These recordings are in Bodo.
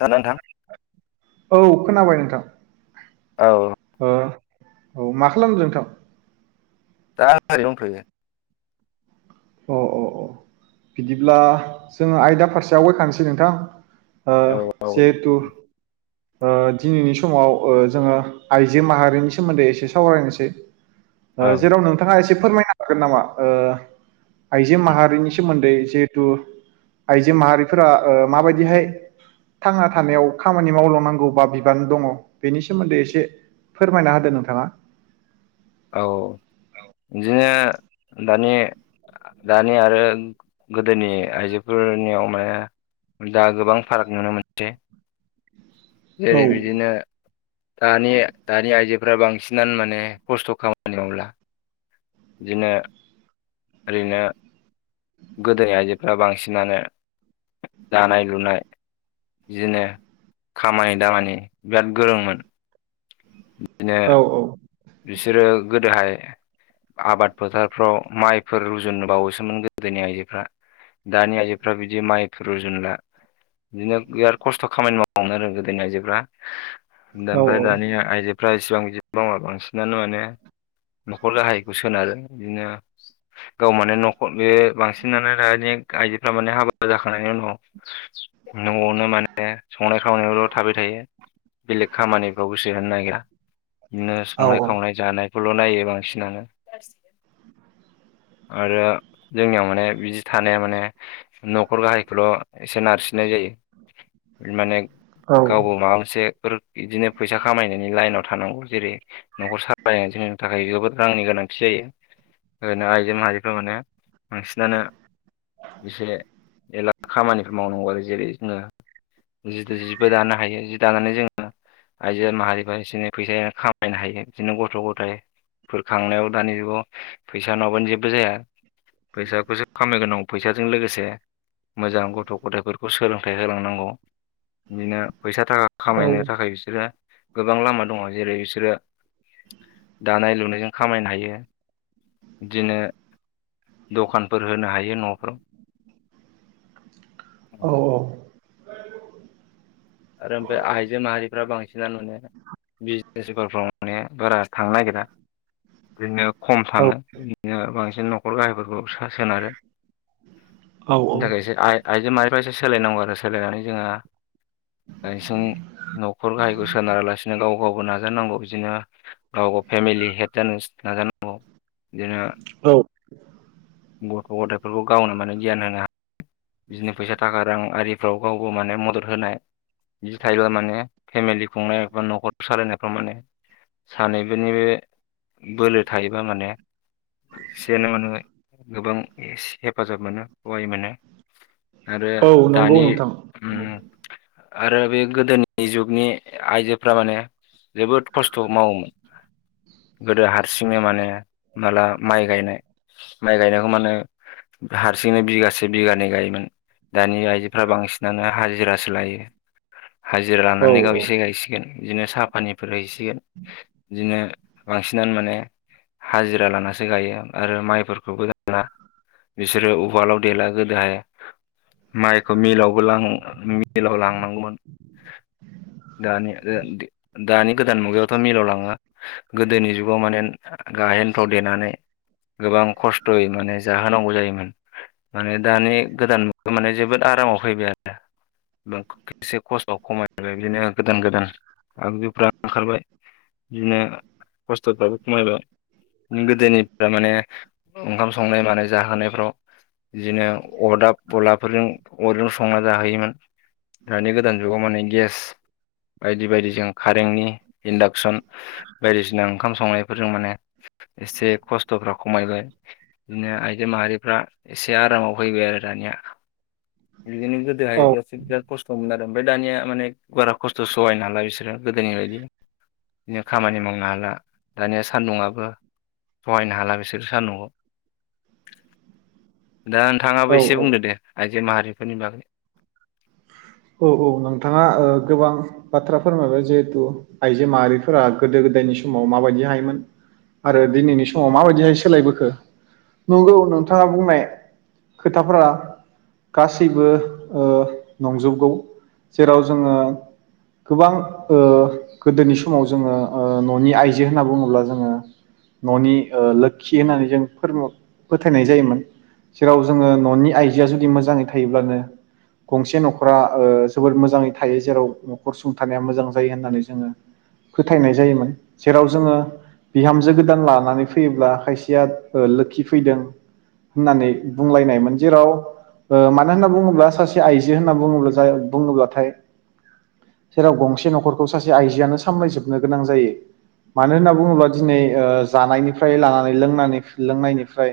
हो नोंथां औ खोनाबाय नोंथां औ ओ औ मा खालामदो नोंथां। दा ओरैनो दंथ'यो। अ अ अ बिदिब्ला जोङो आयदा फारसे आवगायखानोसै नोंथां ओ जेहेथु ओ दिनैनि समाव ओ जोङो आइजो माहारिनि सोमोन्दै एसे सावरायनोसै। ओ औ जेराव नोंथाङा एसे फोरमायनो हागोन नामा ओ आइजो माहारिनि सोमोन्दै जिहेथु आइजो माहारिफोरा ओ माबायदिहाय थांना थानायाव खामानि मावलंनांगौ बा बिबान दङ बेनि सोमोन्दै एसे फोरमायना होदो नोंथाङा औ जोङो दानि दानि आरो गोदोनि आइजोफोरनियाव माने दा गोबां फाराग नुनो मोनसै। औ जेरै बिदिनो दानि दानि आइजोफोरा बांसिनानो माने खस्थ' खामानि मावला। बिदिनो ओरैनो गोदोनि आइजोफोरा बांसिनानो दानाय लुनाय जिनो खामानि दामानि बिराद गोरोंमोन। बिदिनो औ औ बिसोरो गोदोहाय आबाद फोथारफ्राव माइफोर रुजुननो बावोसोमोन गोदोनि आइजोफ्रा। दानि आइजोफ्रा बिदि माइफोर रुजुनला। बिदिनो बिराद खस्थ' खामानि मावनो रोंगो गोदोनि आइजोफ्रा। दा औ ओमफ्राय औ दानि आइजोफ्रा इसिबां बि मावा बांसिनानो माने न'खर गाहायखौ सोनारो बिदिनो गाव माने न'खर बे बांसिनानो आइजोफ्रा माने हाबा जाखांनायनि उनाव न'आवनो माने संनाय खावनायावल' थाबाय थायो बेलेग खामानिफ्राव गोसो होनो नागिरा। बिदिनो औ संनाय खावनाय जानायखौल' नायो बांसिनानो। [unintelligible] [inaudible] आरो जोंनियाव माने बिदि थानाया माने न'खर गाहायखौल' एसे नारसिननाय जायो। जायो माने। औ गावबो माबा मोनसेफोर बिदिनो फैसा खामायनायनि लाइनाव थानांगौ जेरै न'खर सालायनाय जोंनि थाखाय जोबोद रांनि गोनांथि जायो। ओरैनो आइजो माहारिफोरा माने बांसिनानो एसे खामानिफोर मावनांगौ आरो जेरै जोङो जि जि जिबो दानो हायो जि दानानै जोङो आइजो माहारिफ्रा एसे एनै फैसा खामायनो हायो। बिदिनो गथ' गथायफोरखांनायाव दानि जुगाव फैसा नङाबानो जेबो जाया। फैसाखौसो खामायग्रोनांगौ फैसाजों लोगोसे मोजां गथ' गथायफोरखौ सोलोंथाइ होलांनांगौ बिदिनो फैसा थाखा खामायनो थाखाय बिसोरो गोबां लामा दङ जेरै बिसोरो दानाय लुनायजों खामायनो हायो बिदिनो दखानफोर होनो हायो न'फोराव। [unintelligible] [inaudible] औ आरो आमफाया आइजो मा फ्रा बांसिनानो नुनो बिजनेसफ्राव माने बारा थांनो नागिरा ओरैनो खम औ थाङो बिदिनो बांसिन न'खर गाहायफोरखौ सासोनारो बिनि थाखायसो आ-आइजो माहारिफा एसे सोलायनांगौ आरो सोलायनानै जोङो बांसिन न'खर गाहायखौ सोनारालासिनो गाव गावबो नाजानांगौ बिदिनो गाव गाव फेमिलि हेद जानो नाजा नांगौ बिदिनो औ गथ' गथायाइफोरखौ गावना मानो गियान होनो हा बिदिनो फैसा थाखा रां आरिफ्राव गावबो माने मदद होनाय बिदि थायोब्ला माने फेमेलि खुंनाय बा न'खर सालायनायफ्राव माने सानैबोनि बोलो थायोबा माने सेनो मोनोबाय गोबां एस हेफाजाब मोनो सहाय मोनो आरो औ नंगौ दानि नोंथां उम औ आरो बे गोदोनि जुगनि आइजोफ्रा माने जोबोद खस्थ' मावोमोन गोदो हारसिङै माने माला माइ गायनाय माइ गायनायखौ मानो हारसिङैनो बिगासे बिगानै गायोमोन दानि आइजोफ्रा बांसिनानो हाजिरासो लायो। हाजिरा औ लानानै गाव एसे गायसिगोन बिदिनो साहा फानिफोर हैसिगोन बिदिनो बांसिनानो माने हाजिरा लानसो गायो आरो माइफोरखौबो दाना बिसोरो उवालाव देला गोदो हाय माइखौ मिलावबो लां मिलाव लांनांगौमोन दानि ओ दे दानि गोदान मुगायावथ' मिलौलाङा गोदोनि जुगाव माने गा हेनफ्राव देनानै गोबां खस्थ'यै माने जाहोनांगौ जायोमोन माने दानि गोदान मुगायाव माने जोबोद आरामाव फैबाय आरो एसे खस्थ'आव खमायबाय बिदिनो गोदान गोदान आगजुफ्रा ओंखारबाय बिदिनो खस्थ'फ्राबो खमायबाय गोदोनिफ्रा माने ओंखाम संनाय मानाय जाहोनायफ्राव बिदिनो अरदाब अलाफोरजों अरजों संना जाहोयोमोन दानि गोदान जुगाव माने गेस बायदि बायदिजों कारेन्टनि इन्डाक्सन बायदिसिना ओंखाम संनायफोरजों माने एसे खस्थ'फ्रा खमायबाय बिदिनो आइजो माहारिफ्रा एसे आरामाव फैबाय आरो दानिया बिदिनो गोदो औ हाय [unintelligible] [unintelligible] आरो ओमफ्राय दानिया माने बारा खस्थ' सहायनो हाला बिसोरो गोदोनि बायदि। बिदिनो खामानि मावनो हाला दानिया सान्दुंआबो सहायनो हाला बिसोर सान्दुंआव दा नोंथाङाबो औ एसे बुंदो औ दे आइजो माहारिफोरनि बागै औ औ नोंथाङा ओ गोबां बाथ्रा फोरमायबाय जिहेथु आइजो माहारिफोरा गोदो गोदोनि समाव माबायदिहायोमोन आरो दिनैनि समाव माबायदिहाय सोलायबोखो नंगौ नोंथाङा बुंनाय खोथाफोरा गासैबो ओ नंजोबगौ जेराव जोङो गोबां ओ गोदोनि समाव जोङो ओ न'नि आइजो होनना बुङोब्ला जोङो न'नि ओ लोखि होननानै जों फोरम फोथायनाय जायोमोन। जेराव जोङो न'नि आइजोआ जुदि मोजाङै थायोब्लानो गंसे न'ख खरा ओ जोबोर मोजाङै थायो जेराव न'खर सुंथा मोजां जायो होननानै जोङो फोथायनाय जायोमोन जेराव जोङो बिहामजो गोदान लानानै फैयोब्ला खायसेया ओ लोखि फैदों। होननानै बुंलायनायमोन जेराव मानो होनना बुङोब्ला सासे आइजो होनना बुङोब्लाथाय जेराव गंसे न'खरखौ सासे आइजोआनो सामलायजोबनो गोनां जायो मानो होनना बुङोब्ला ओ दिनै जानायनिफ्राय लानानै लोंनायनिफ्राय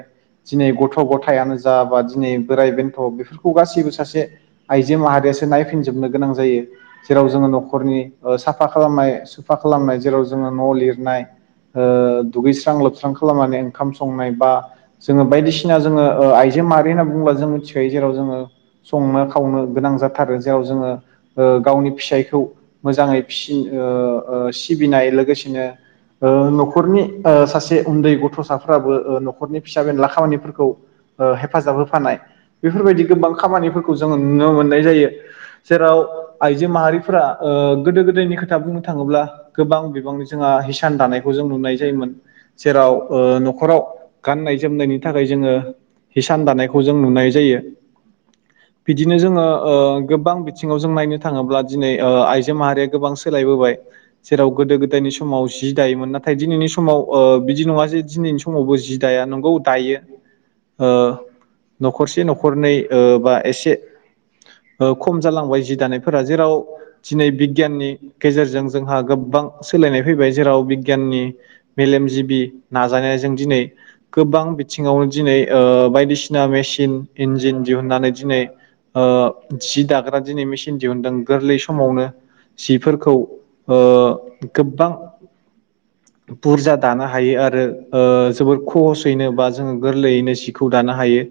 दिनै गथ' गथायानो जा बा दिनै बोराइ बेन्थ' बेफोरखौ गासैबो सासे आइजो माहारियासो नायफिनजोबनो गोनां जायो जेराव जोङो न'खरनि साफा खालामनाय साफा खालामनाय जेराव जोङो न' लिरनाय ओ दुगैस्रां लोबस्रां खालामनानै ओंखाम संनाय बा जोङो बायदिसिना जोङो आइजो माहारि होनना बुंब्ला जों मिथिखायो जेराव जोङो संनो खावनो गोनां जाथारो जेराव जोङो गावनि ओ फिसायखौ मोजाङै फिसिनो सिबिनाय लोगोसेनो ओ न'खरनि ओ सासे उन्दै गथ'साफ्राबो न'खरनि फिसा बेनला खामानिफोरखौ ओ हेफाजाब होफानाय बेफोरबायदि गोबां खामानिफोरखौ जोङो नुनो मोननाय जायो जेराव आइजो माहारिफोरा ओ गोदो गोदायनि खोथा बुंनो थाङोब्ला गोबां बिबांनि जोंहा हिसान दानायखौ जों नुनाय जायोमोन जेराव ओ न'खराव गाननाय जोमनायनि थाखाय जोङो हिसान दानायखौ जों नुनाय जायो बिदिनो जोङो ओ गोबां बिथिङाव जों नायनो थाङोब्ला ओ दिनै आइजो माहारिया गोबां सोलायबोबाय जेराव गोदो गोदायनि समाव जि दायोमोन नाथाय दिनैनि समाव ओ बिदि नङा जे दिनैनि समावबो जि जि दाया नंगौ दायो ओ न'खरसे न'खरनै ओ बा एसे [inaudible] ओ खम जालांबाय जि दानायफोरा जेराव दिनै बिगियाननि गेजेरजों जोंहा गोबां सोलायनाय फैबाय जेराव बिगियाननि मेलेमजिबि नाजानायजों दिनै गोबां बिथिङावनो दिनै ओ बायदिसिना मेसिन इन्जिन दिहुननानै दिनै ओ जि दाग्रा दिनै मेसिन दिहुनदों गोरलै समावनो जिफोरखौ ओ गोबां बुरजा दानो हायो आरो ओ जोबोर खहसयैनो बा जोङो गोरलैयैनो जिखौ दानो हायो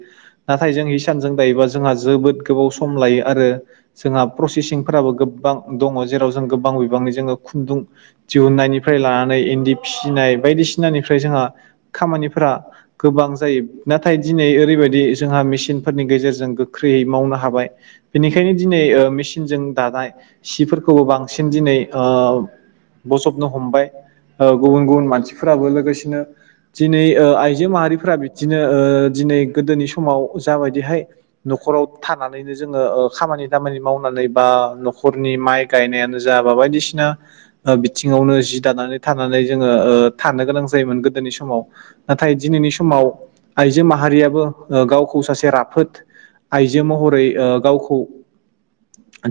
नाथाय जों इ सानजों दायोबा जोंहा जोबोद गोबाव सम लायो आरो जोंहा प्रसेसिंफोराबो गोबां दङ जेराव जों गोबां बिबांनि जोङो खुन्दुं दिहुननायनिफ्राय लानानै इन्दि फिसिनाय बायदिसिनानिफ्राय जोंहा खामानिफोरा गोबां जायो नाथाय दिनै ओरैबायदि जोंहा मेसिनफोरनि गेजेरजों गोख्रैयै मावनो हायो हाबाय बेनिखायनो दिनै मेसिनजों दानाय सिफोरखौबो बांसिन दिनै ओ बजबनो हमबाय गुबुन गुबुन मानसिफोराबो लोगोसेनो दिनै आइजो माहारिफोरा बिदिनो ओ दिनै गोदोनि समाव जाबायदिहाय न'खराव थानानैनो जोङो खामानि दामानि मावनानै बा न'खरनि माइ गायनायानो जाबा बायदिसिना बिथिङावनो जि दानानै थानानै जोङो थानो गोनां जायोमोन गोदोनि समाव नाथाय दिनैनि समाव आइजो माहारियाबो गावखौ सासे राफोद आइजो जो महरै गावखौ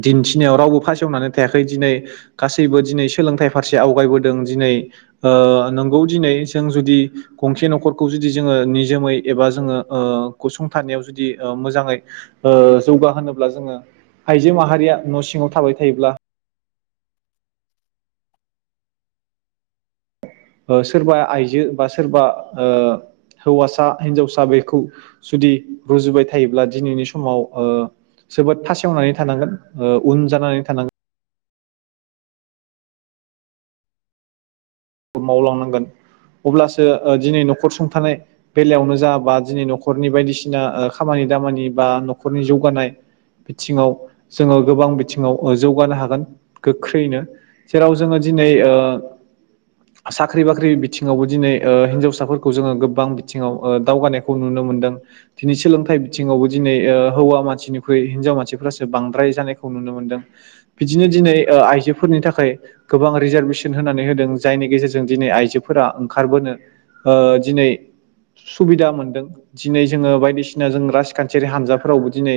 दिन्थिनायाव रावबो फासेवनानै थायाखै दिनै गासैबो दिनै सोलोंथाइ फारसे आवगायबोदों दिनै ओ नोंगौ दिनै जों जुदि गंसे न'खरखौ जुदि जोङो निजोमै एबा जोङो ओ गसंथानायाव जुदि मोजाङै ओ जौगाहोनोब्ला जोङो आइजो माहारिया न' सिङाव थाबाय थायोब्ला सोरबा आइजो बा सोरबा ओ हौवासा हिनजावसा बेखौ जुदि रुजुबबाय थायोब्ला दिनैनि समाव ओ जोबोद फासेवनानै थानांगोन उन जानानै थानांगोन मावलांनांगोन अब्लासो दिनै न'खर सुंथानाय बेलायावनो जाबा दिनै न'खरनि बायदिसिना खामानि दामानि बा न'खरनि जौगानाय बिथिङाव जोङो गोबां बिथिङाव जौगानो हागोन गोख्रैयैनो जेराव जोङो दिनै ओ साख्रि बाख्रि बिथिङावबो दिनै ओ हिन्जावसाफोरखौ जोङो गोबां बिथिङाव ओ दावगानायखौ नुनो मोनदों दिनै सोलोंथाइ बिथिङावबो दिनै ओ हौवा मानसिनिख्रुइ हिनजाव मानसिफोरासो बांद्राय जानायखौ नुनो मोन्दों बिदिनो दिनै ओ आइजोफोरनि थाखाय गोबां रिजारभेसन होनानै होदों जायनि गेजेरजों दिनै आइजोफोरा ओंखारबोनो ओ दिनै सुबिदा मोनदों दिनै जोङो बायदिसिना जों राजखान्थियारि हान्जाफोरावबो दिनै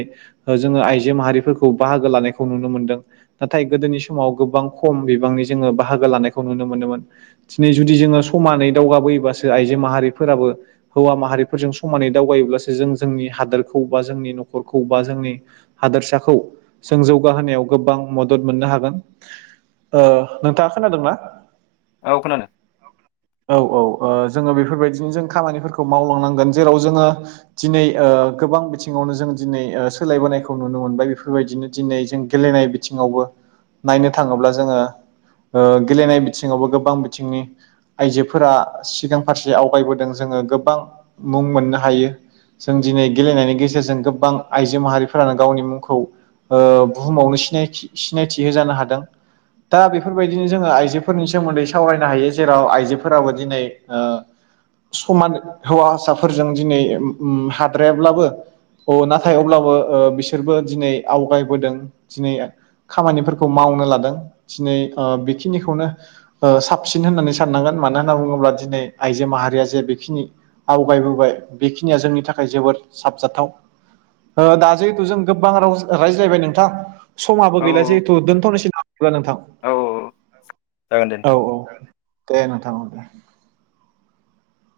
ओ जोङो आइजो माहारिफोरखौ बाहागो लानायखौ नुनो मोनदों नाथाय गोदोनि समाव गोबां खम बिबांनि जोङो बाहागो लानायखौ नुनो मोनोमोन। दिनै जुदि जोङो समानै दावगाबोयोबासो आइजो माहारिफोराबो हौवा माहारिफोरजों समानै दावायोब्लासो जों जोंनि हादोरखौ बा जोंनि न'खरखौ बा जोंनि हादोरसाखौ जों जौगाहोनायाव गोबां मदद मोननो हागोन। ओ नोंथाङा खोनादोंना? औ खोनादों। औ औ ओ जोङो बेफोरबायदिनो जों खामानिफोरखौ मावलांनांगोन जेराव जोङो दिनै ओ गोबां बिथिङावनो जों दिनै ओ सोलायबोनायखौ नुनो मोनबाय बेफोरबायदिनो दिनै जों गेलेनाय बिथिङावबो नायनो थाङोब्ला जोङो ओ गेलेनाय बिथिं ङावबो गोबां बिथिंनि आइजोफोरा सिगां फारसे आवगायबोदों जोङो गोबां मुं मोननो हायो। जों दिनै गेलेनायनि गेजेरजों गोबां आइजो माहारिफोरानो गावनि मुंखौ ओ बुहुमावनो सिनायथि सिनायथि होजानो हादों। दा बेफोरबायदिनो जोङो आइजो फोरनि सोमोन्दै सावरायनो हायो जेराव आइजोफोराबो दिनै ओ समान हौवा साफोरजों दिनै मम-म हाद्रायाब्लाबो अ नाथाय अब्लाबो ओ बिसोरबो दिनै आवगायबोदों। दिनै खामानिफोरखौ मावनो लादों दिनै ओ बेखिनिखौनो साबसिन होननानै साननांगोन मानो होनना बुङोब्ला दिनै आइजो माहारिया जे बेखिनि आवगायबोबाय बेखिनिया जोंनि थाखाय जोबोर साबजाथाव। ओ दा जिहेतु जों गोबां राव रायज्लायबाय नोंथां समाबो औ गैला औ जिहेतु दोनथ'नोसै ना [unintelligible] नोंथां? औ। जागोन दे औ नोंथां औ दे नोंथां दे।